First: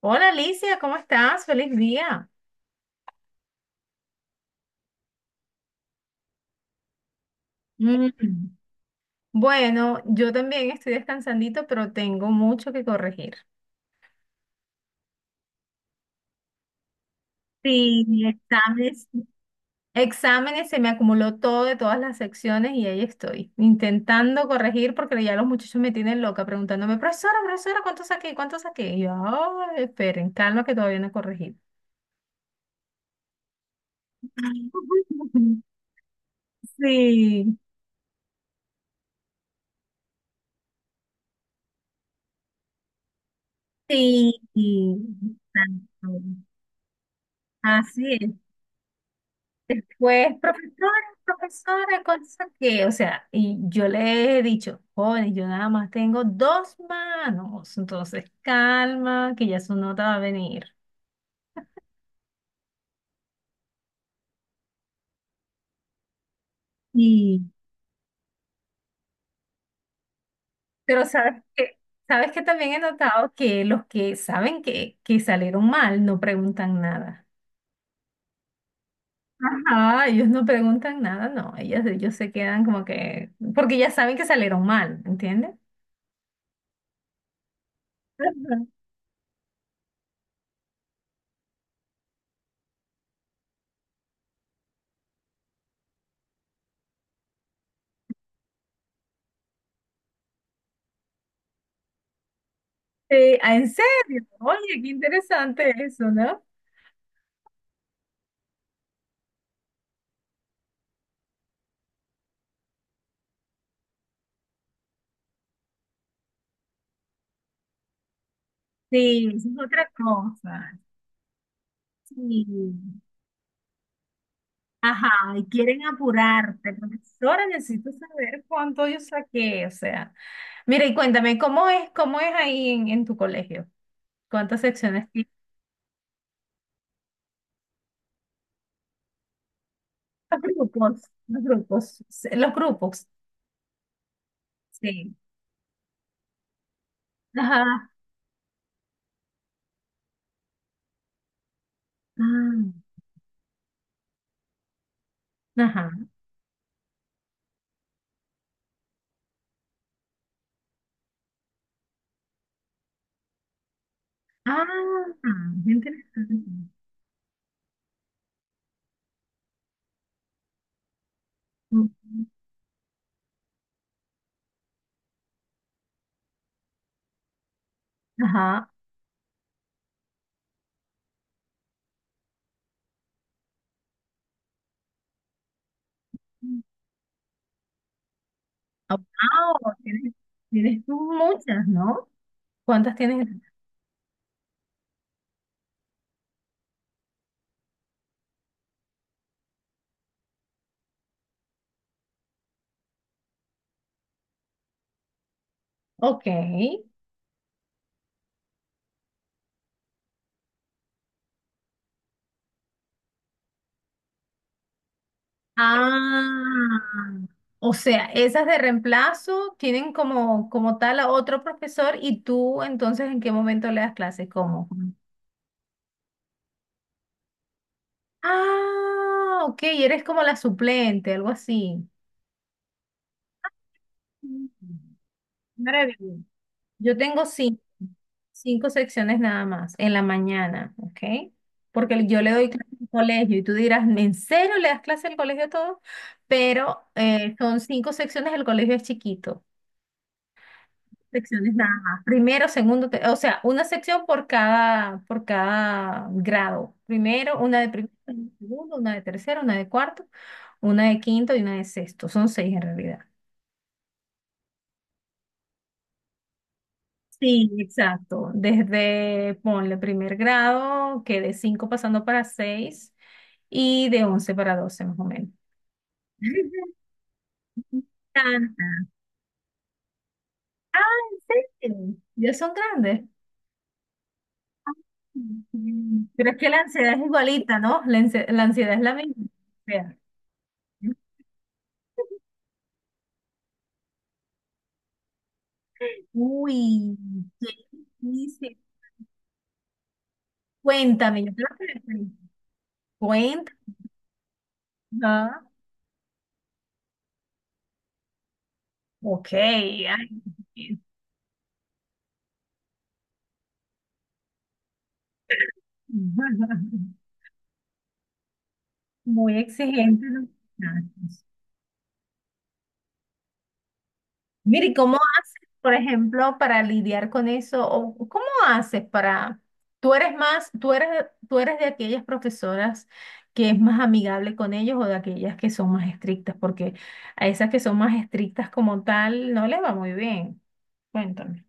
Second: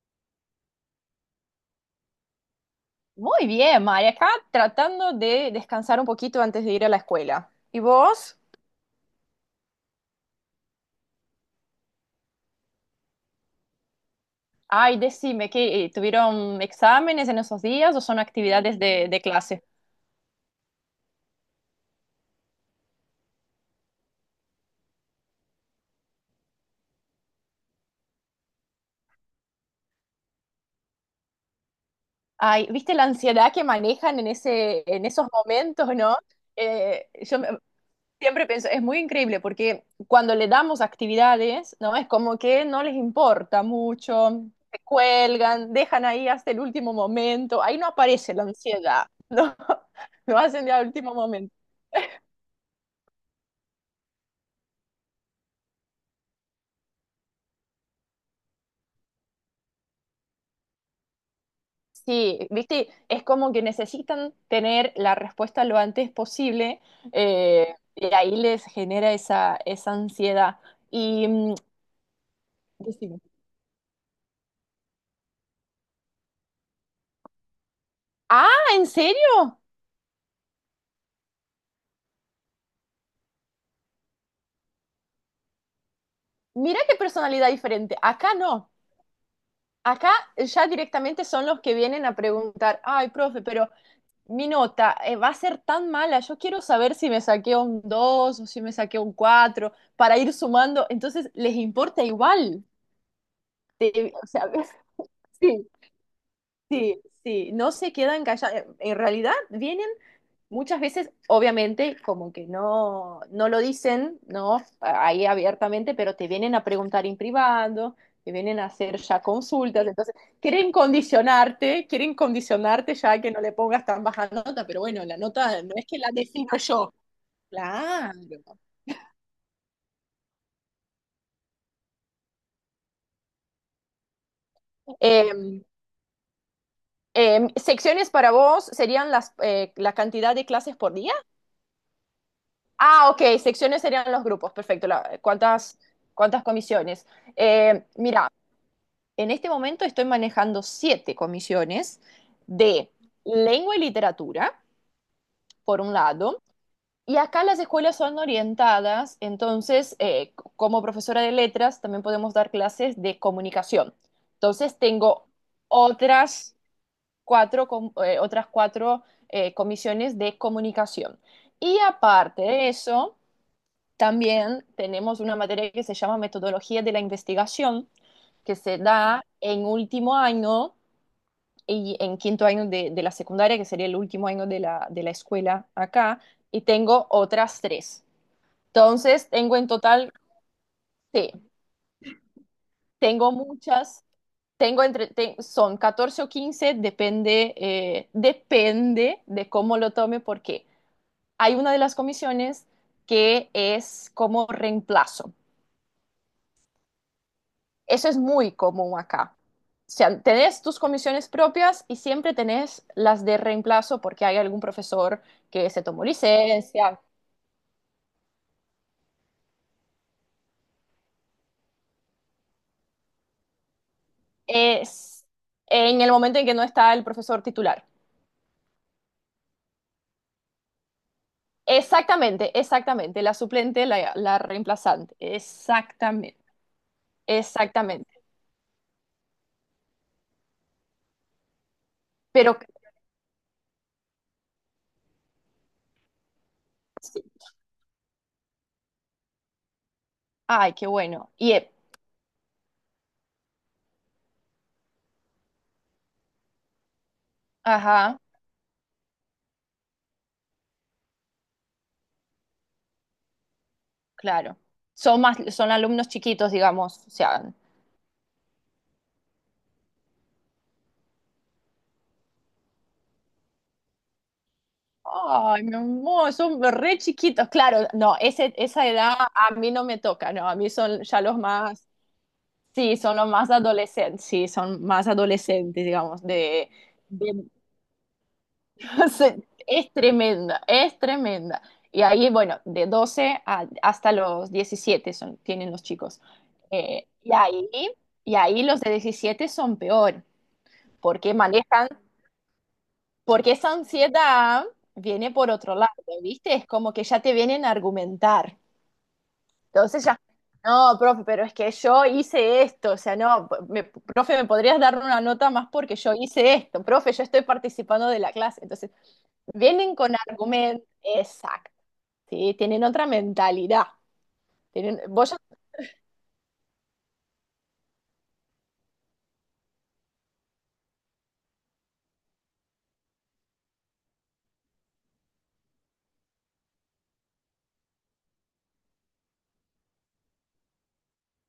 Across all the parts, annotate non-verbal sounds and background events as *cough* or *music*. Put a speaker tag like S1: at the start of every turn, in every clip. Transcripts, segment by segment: S1: Hola Alicia, ¿cómo estás? Feliz día.
S2: Muy bien, María, acá tratando de descansar un poquito antes de ir a la escuela. ¿Y
S1: Mm.
S2: vos?
S1: Bueno, yo también estoy descansandito, pero tengo mucho que corregir.
S2: Ay, decime, ¿qué, tuvieron exámenes en esos días o
S1: Sí,
S2: son
S1: mis
S2: actividades
S1: exámenes.
S2: de clase?
S1: Exámenes, se me acumuló todo de todas las secciones y ahí estoy, intentando corregir porque ya los muchachos me tienen loca preguntándome, profesora, profesora, ¿cuánto saqué? ¿Cuánto saqué? Y yo, "Ay, esperen, calma que todavía no he corregido."
S2: Ay, ¿viste la ansiedad que manejan en en esos
S1: *laughs*
S2: momentos, no? Eh, yo me-
S1: Sí,
S2: siempre pienso, es muy increíble porque cuando le damos actividades, ¿no? Es como que no les importa
S1: sí,
S2: mucho, se
S1: sí,
S2: cuelgan, dejan
S1: exacto.
S2: ahí hasta el último momento, ahí no
S1: Así es.
S2: aparece la ansiedad, ¿no? *laughs*
S1: Pues,
S2: Lo hacen de al
S1: profesora,
S2: último momento.
S1: profesora, cosa que, o sea, y yo le he dicho, joven, yo nada más tengo dos manos, entonces calma, que ya su nota va a venir.
S2: Sí, viste, es como que necesitan tener la respuesta lo antes posible,
S1: Y
S2: y ahí les genera esa ansiedad.
S1: Pero
S2: Y
S1: sabes
S2: mm,
S1: que, sabes que también he
S2: decime,
S1: notado que los que saben que salieron mal no preguntan nada.
S2: ah, ¿en serio?
S1: Ajá, ellos no preguntan nada, no, ellos se quedan como que, porque ya saben que salieron mal, ¿entiendes?
S2: Mira qué personalidad diferente. Acá
S1: Ajá.
S2: no. Acá ya directamente son los que vienen a preguntar, ay, profe, pero mi nota, va a ser tan mala, yo quiero saber si me saqué un 2 o si me saqué un 4 para ir sumando. Entonces, les importa igual.
S1: En serio,
S2: O sea,
S1: oye, qué
S2: *laughs* sí.
S1: interesante eso, ¿no?
S2: Sí, sí, no se quedan callados. En realidad vienen muchas veces, obviamente, como que no lo dicen, ¿no? Ahí abiertamente, pero te vienen a preguntar en privado, te vienen a hacer ya
S1: Sí, eso es
S2: consultas,
S1: otra
S2: entonces
S1: cosa.
S2: quieren
S1: Sí.
S2: condicionarte ya a que no le pongas tan baja nota, pero bueno,
S1: Ajá,
S2: la
S1: y
S2: nota no
S1: quieren
S2: es que la defino
S1: apurarte.
S2: yo.
S1: Profesora, necesito
S2: Claro.
S1: saber cuánto yo saqué. O sea, mira, y cuéntame, ¿cómo es ahí en tu colegio? ¿Cuántas secciones tienes?
S2: Eh, secciones para vos serían la cantidad
S1: Los
S2: de clases por
S1: grupos,
S2: día.
S1: los grupos, sí, los grupos,
S2: Ah, ok, secciones serían los grupos, perfecto.
S1: sí.
S2: ¿Cuántas, cuántas comisiones?
S1: Ajá,
S2: Mira, en este momento estoy manejando siete comisiones
S1: ah,
S2: de lengua y literatura, por un
S1: ajá.
S2: lado, y acá las escuelas son orientadas, entonces, como profesora de letras, también podemos dar clases de comunicación. Entonces,
S1: Ah,
S2: tengo
S1: qué interesante.
S2: otras cuatro, otras cuatro, comisiones de comunicación. Y
S1: Ujú.
S2: aparte de eso... También tenemos una materia que se llama metodología de la investigación, que
S1: Ajá.
S2: se da en último año y en quinto año de la secundaria, que sería el último año de de la escuela acá, y tengo otras tres.
S1: Ah,
S2: Entonces, tengo en
S1: wow,
S2: total,
S1: tienes
S2: sí,
S1: muchas, ¿no? ¿Cuántas tienes?
S2: tengo muchas, tengo son 14 o 15 depende, depende de cómo lo tome, porque hay una de las comisiones que es como reemplazo.
S1: Ok.
S2: Eso es muy común acá. O sea, tenés tus comisiones propias y siempre tenés las de reemplazo porque hay algún profesor que se tomó
S1: Ah,
S2: licencia.
S1: o sea, esas de reemplazo tienen como tal a otro profesor y tú entonces ¿en qué momento le das clases? ¿Cómo?
S2: Es en el momento en que no está el profesor titular.
S1: Ah, ok, eres como la suplente, algo así.
S2: Exactamente, exactamente. La suplente, la
S1: Mm,
S2: reemplazante.
S1: maravilloso.
S2: Exactamente,
S1: Yo tengo cinco,
S2: exactamente.
S1: cinco secciones nada más en la mañana, ¿ok? Porque yo le doy
S2: Pero,
S1: clases al colegio y tú dirás, ¿en serio le das clase al colegio todo? Pero
S2: sí.
S1: son cinco secciones, el colegio es chiquito.
S2: Ay, qué bueno. Y,
S1: Secciones nada más. Primero, segundo, o sea, una sección por cada grado. Primero, una
S2: ajá,
S1: de segundo, una de tercero, una de cuarto, una de quinto y una de sexto. Son seis en realidad.
S2: claro. Son más, son alumnos chiquitos, digamos. O
S1: Sí,
S2: sea,
S1: exacto. Desde, ponle primer grado, que de cinco pasando para seis y de 11 para 12 más o menos.
S2: ay, mi amor, son
S1: *laughs*
S2: re chiquitos. Claro, no, ese,
S1: tanta.
S2: esa edad a mí no me toca, no, a mí
S1: Ah,
S2: son ya los
S1: ¿en
S2: más,
S1: serio? Ya son
S2: sí,
S1: grandes.
S2: son los más adolescentes, sí, son más adolescentes,
S1: Mm.
S2: digamos,
S1: Pero es que la
S2: de,
S1: ansiedad es
S2: de-
S1: igualita, ¿no? La ansiedad es la
S2: *laughs*
S1: misma.
S2: es tremenda, es tremenda. Y ahí, bueno, hasta los 17 son, tienen los chicos.
S1: Uy,
S2: Eh, y
S1: ¿qué
S2: ahí, y
S1: dice?
S2: ahí los de 17 son peor,
S1: Cuéntame, yo
S2: porque
S1: creo que le
S2: manejan,
S1: pregunto. Cuéntame.
S2: porque esa ansiedad viene
S1: Ajá.
S2: por otro lado, ¿viste? Es como que ya te vienen a argumentar.
S1: Ok, ay,
S2: Entonces ya,
S1: bien.
S2: no, profe, pero es que yo hice esto, o sea, no, profe, ¿me podrías dar una nota más porque yo hice esto?
S1: *laughs*
S2: Profe, yo estoy participando de la clase. Entonces,
S1: Muy
S2: vienen
S1: exigente
S2: con
S1: los
S2: argumentos,
S1: muchachos.
S2: exacto, ¿sí? Tienen otra mentalidad.
S1: Mire, ¿y cómo,
S2: Tienen, vos...
S1: por ejemplo, para lidiar con eso? ¿O cómo haces para, tú eres más, tú eres de aquellas profesoras que es más amigable con ellos o de aquellas que son más estrictas? Porque a esas que son más estrictas como tal no les va muy bien. Cuéntame.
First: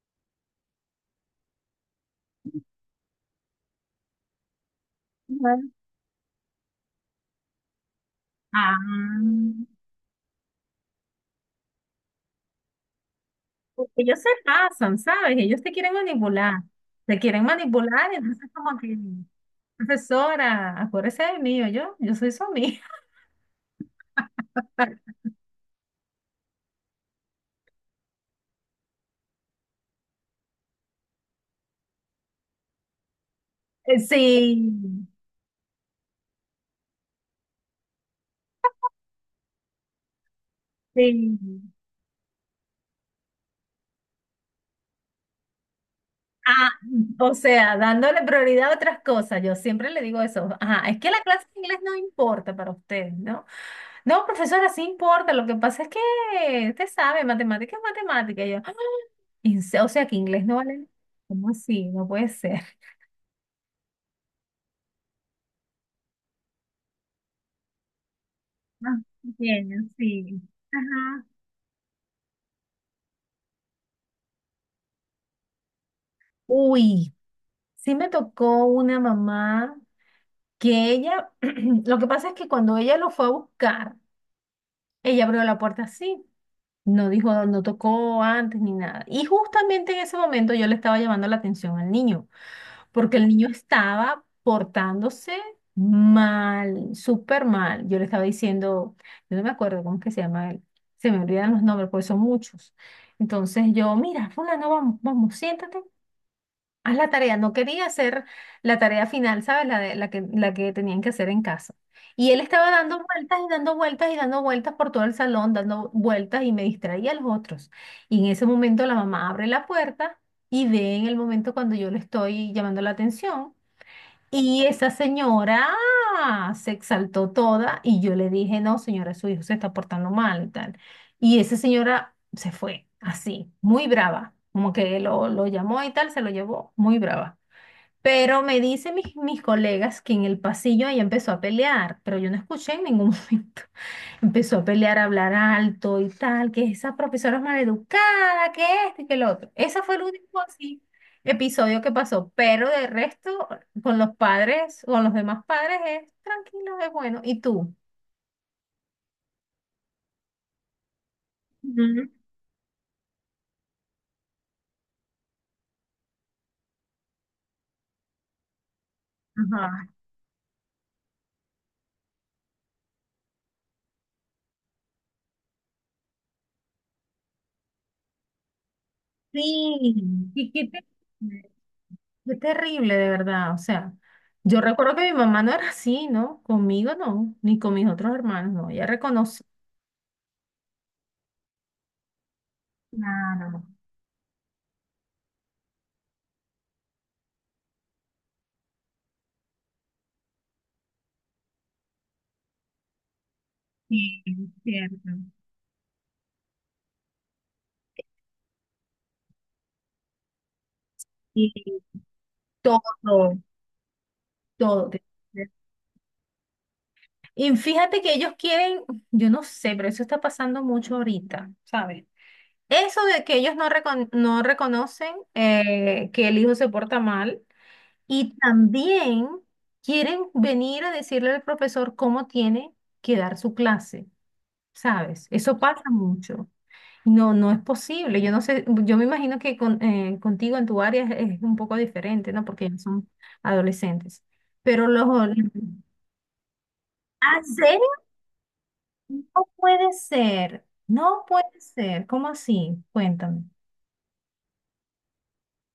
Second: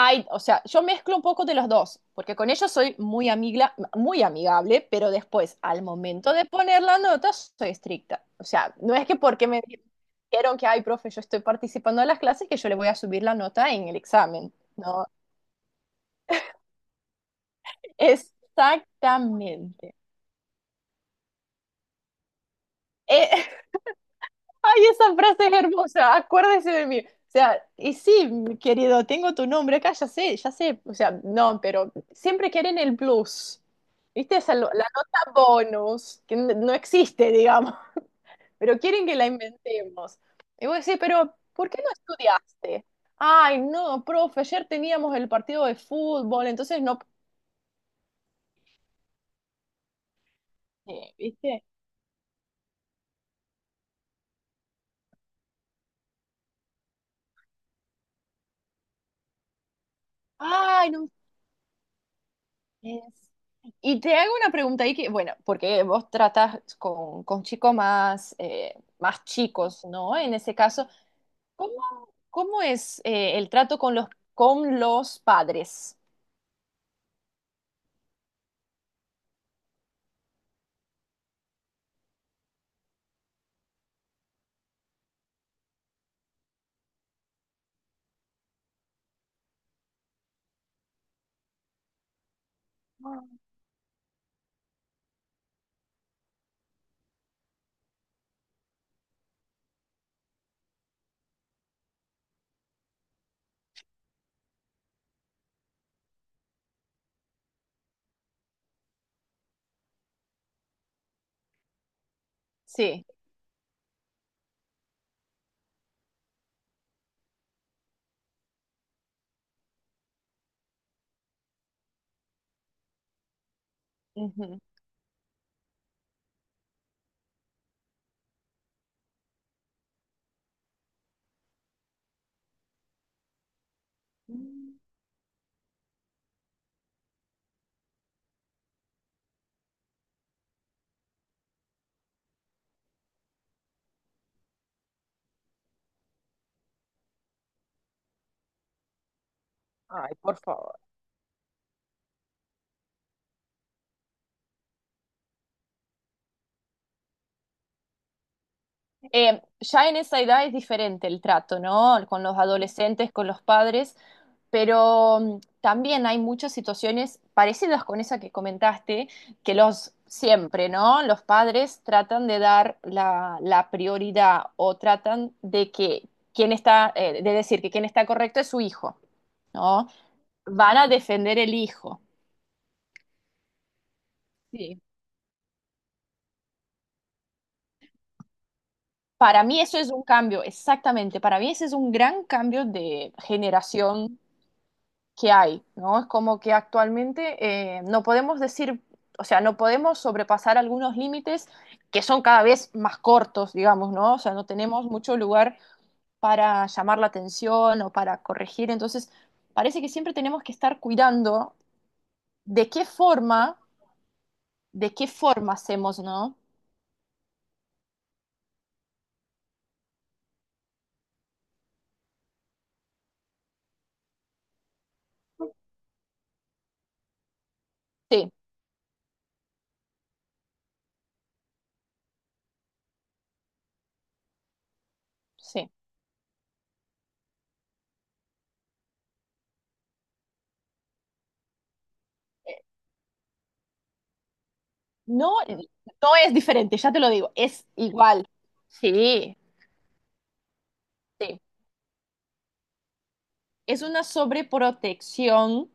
S2: Ay, o sea, yo mezclo un poco de los dos, porque con ellos soy muy muy amigable, pero después, al momento de poner la nota, soy estricta. O sea, no es que
S1: Ah,
S2: porque me dijeron que, ay, profe, yo estoy participando en las clases, que yo le voy a subir la nota en
S1: porque
S2: el
S1: ellos se
S2: examen.
S1: pasan,
S2: No,
S1: ¿sabes? Ellos te quieren manipular, entonces como que,
S2: exactamente.
S1: profesora, acuérdese de mí, yo soy su amiga.
S2: Eh, Ay, esa
S1: *laughs*
S2: frase es hermosa, acuérdese de mí. O sea, y sí, mi querido, tengo tu nombre acá, ya sé, ya sé. O sea, no, pero siempre quieren el plus. ¿Viste?
S1: Sí,
S2: La nota bonus, que no existe, digamos, *laughs* pero quieren que la inventemos. Y vos decís, pero
S1: sí.
S2: ¿por qué no estudiaste? Ay, no, profe, ayer teníamos el partido de fútbol,
S1: Ah,
S2: entonces no,
S1: o sea, dándole prioridad a otras cosas, yo siempre le digo eso, ajá, es que
S2: pude,
S1: la clase de
S2: ¿viste?
S1: inglés no importa para usted, ¿no? No, profesora, sí importa, lo que pasa es que usted sabe, matemática es matemática, y yo, "Ah, o sea, que inglés no vale,
S2: Ay, no.
S1: ¿cómo así? No puede ser."
S2: Es- Y te hago una pregunta ahí que, bueno, porque vos tratas con chicos más,
S1: Más
S2: más
S1: pequeños,
S2: chicos, ¿no? En
S1: sí.
S2: ese caso,
S1: Ajá.
S2: ¿cómo, cómo es, el trato con con los padres?
S1: Uy, sí me tocó una mamá que ella, *clears throat* lo que pasa es que cuando ella lo fue a buscar, ella abrió la puerta así, no dijo, no tocó antes ni nada. Y justamente en ese momento yo le estaba llamando la atención al niño, porque el niño estaba portándose mal, súper mal. Yo le estaba diciendo, yo no me acuerdo cómo es que se llama él, se me olvidan los nombres, porque son muchos. Entonces yo, mira, fulano, vamos, vamos, siéntate. Haz la tarea, no quería hacer la tarea final, ¿sabes? La que tenían que hacer en casa. Y él estaba dando
S2: Sí.
S1: vueltas y dando vueltas y dando vueltas por todo el salón, dando vueltas y me distraía a los otros. Y en ese momento la mamá abre la puerta y ve en el momento cuando yo le estoy llamando la atención.
S2: Ujú.
S1: Y esa señora se exaltó toda y yo le dije, no, señora, su hijo se está portando mal y tal. Y esa señora se fue así, muy brava, como
S2: Mm.
S1: que lo llamó y tal, se lo llevó, muy brava. Pero me dicen mis colegas que en el pasillo ella empezó a pelear, pero yo no escuché en ningún *laughs* momento. Empezó a pelear, a hablar alto y tal, que esa profesora es maleducada, que esto y que lo otro. Ese fue el
S2: Ay, por
S1: único
S2: favor.
S1: así episodio que pasó, pero de resto, con los padres, con los demás padres es tranquilo, es bueno. ¿Y tú?
S2: Ya en esa edad es diferente el trato, ¿no?
S1: Ujú.
S2: Con los adolescentes, con los padres. Pero mm, también hay muchas situaciones parecidas con esa que comentaste, que
S1: Ajá.
S2: los siempre, ¿no? Los padres tratan de dar la prioridad o tratan de que quien está, de decir que quien está correcto es su hijo, ¿no?
S1: Sí, y qué,
S2: Van a defender el hijo.
S1: qué terrible, de verdad. O sea, yo
S2: Sí.
S1: recuerdo que mi mamá no era así, ¿no? Conmigo no, ni con mis otros hermanos, no. Ella
S2: Para
S1: reconoce.
S2: mí eso es un cambio, exactamente. Para mí ese es un gran cambio de
S1: Claro,
S2: generación que hay, ¿no? Es como que actualmente, no podemos decir, o sea, no podemos sobrepasar algunos límites que son cada vez más cortos, digamos, ¿no? O
S1: sí,
S2: sea, no
S1: es
S2: tenemos
S1: cierto.
S2: mucho lugar para llamar la atención o para corregir, entonces parece que siempre tenemos que estar
S1: Y
S2: cuidando de qué
S1: todo.
S2: forma,
S1: Todo
S2: de
S1: tiene
S2: qué
S1: que ver.
S2: forma hacemos, ¿no?
S1: Y fíjate que ellos quieren, yo no sé, pero eso está pasando mucho ahorita, ¿sabes? Eso de que ellos no reconocen que el hijo se porta mal
S2: Sí,
S1: y también quieren venir a decirle al profesor cómo tiene que dar su clase, ¿sabes? Eso
S2: sí.
S1: pasa mucho. No, no es posible. Yo no sé, yo me imagino que contigo en tu área es, un poco diferente, ¿no? Porque ellos son adolescentes. Pero los...
S2: No, no es diferente, ya te lo digo,
S1: ¿Ah,
S2: es
S1: sí?
S2: igual.
S1: No
S2: Sí,
S1: puede ser, no
S2: sí.
S1: puede ser. ¿Cómo así? Cuéntame.
S2: Es una sobreprotección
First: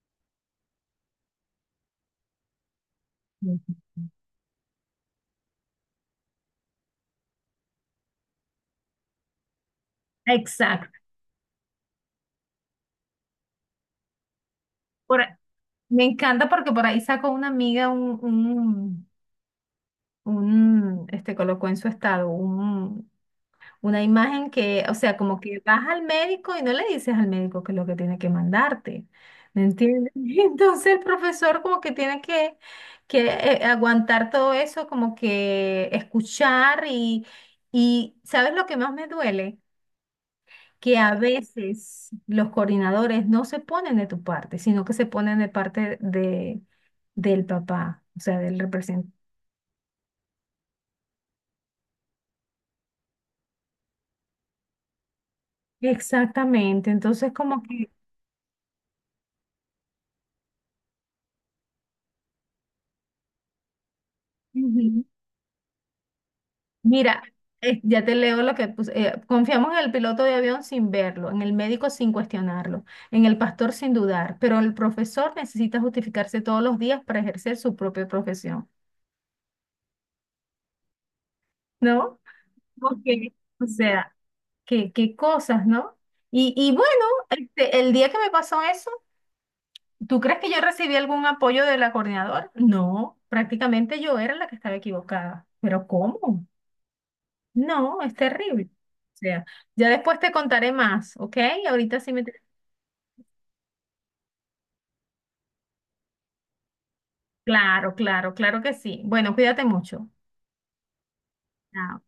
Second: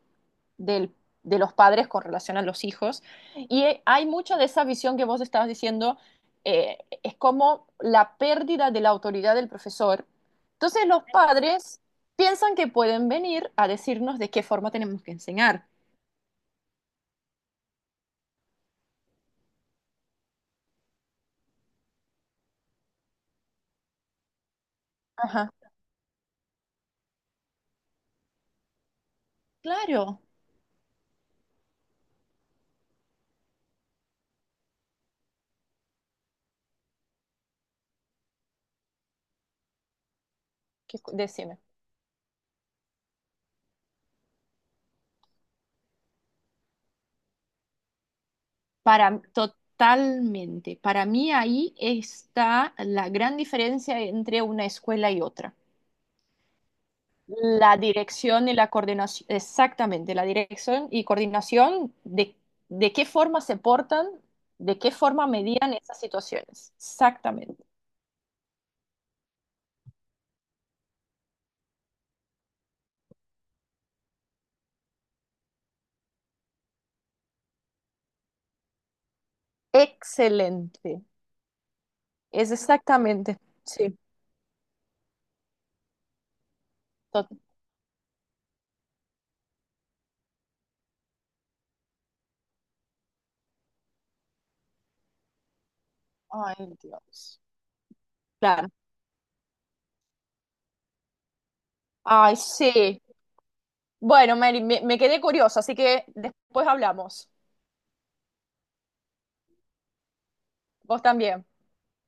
S2: del, de los padres con relación a los hijos. Y
S1: Ujú.
S2: hay mucha de esa visión que vos estabas diciendo, es como la pérdida de la autoridad del profesor. Entonces
S1: Exacto.
S2: los padres piensan que pueden venir a decirnos de qué forma tenemos que
S1: Por a-
S2: enseñar.
S1: Me encanta porque por ahí sacó una amiga colocó en su estado una imagen que, o sea, como
S2: Ajá.
S1: que vas al médico y no le dices al médico que es lo que tiene que mandarte. ¿Me entiendes? *laughs*
S2: Claro,
S1: Entonces el profesor como que tiene que, aguantar todo eso, como que escuchar y ¿sabes lo que más me duele? Que
S2: que,
S1: a
S2: decime.
S1: veces los coordinadores no se ponen de tu parte, sino que se ponen de parte del papá, o sea, del representante.
S2: Para, totalmente. Para mí ahí está la gran diferencia entre una escuela y otra.
S1: Exactamente, entonces como
S2: La
S1: que,
S2: dirección y la coordinación, exactamente, la dirección y coordinación de qué forma se portan, de qué
S1: ujú.
S2: forma medían esas situaciones.
S1: Mira,
S2: Exactamente.
S1: ya te leo lo que puse, confiamos en el piloto de avión sin verlo, en el médico sin cuestionarlo, en el pastor sin dudar, pero el profesor necesita justificarse todos los días para ejercer su propia profesión,
S2: Excelente.
S1: ¿no?
S2: Es
S1: Porque,
S2: exactamente.
S1: o
S2: Sí.
S1: sea, qué cosas, ¿no? Y bueno,
S2: Tot-
S1: este, el día que me pasó eso, ¿tú crees que yo recibí algún apoyo de la coordinadora? No, prácticamente yo era la que estaba equivocada. ¿Pero cómo?
S2: Ay, Dios.
S1: No, es terrible.
S2: Claro.
S1: O sea, ya después te contaré más, ¿ok? Ahorita sí me...
S2: Ay, sí. Bueno, Mary, me quedé curiosa, así que después hablamos.
S1: Claro, claro, claro que sí. Bueno, cuídate mucho.
S2: Vos también.
S1: Chao.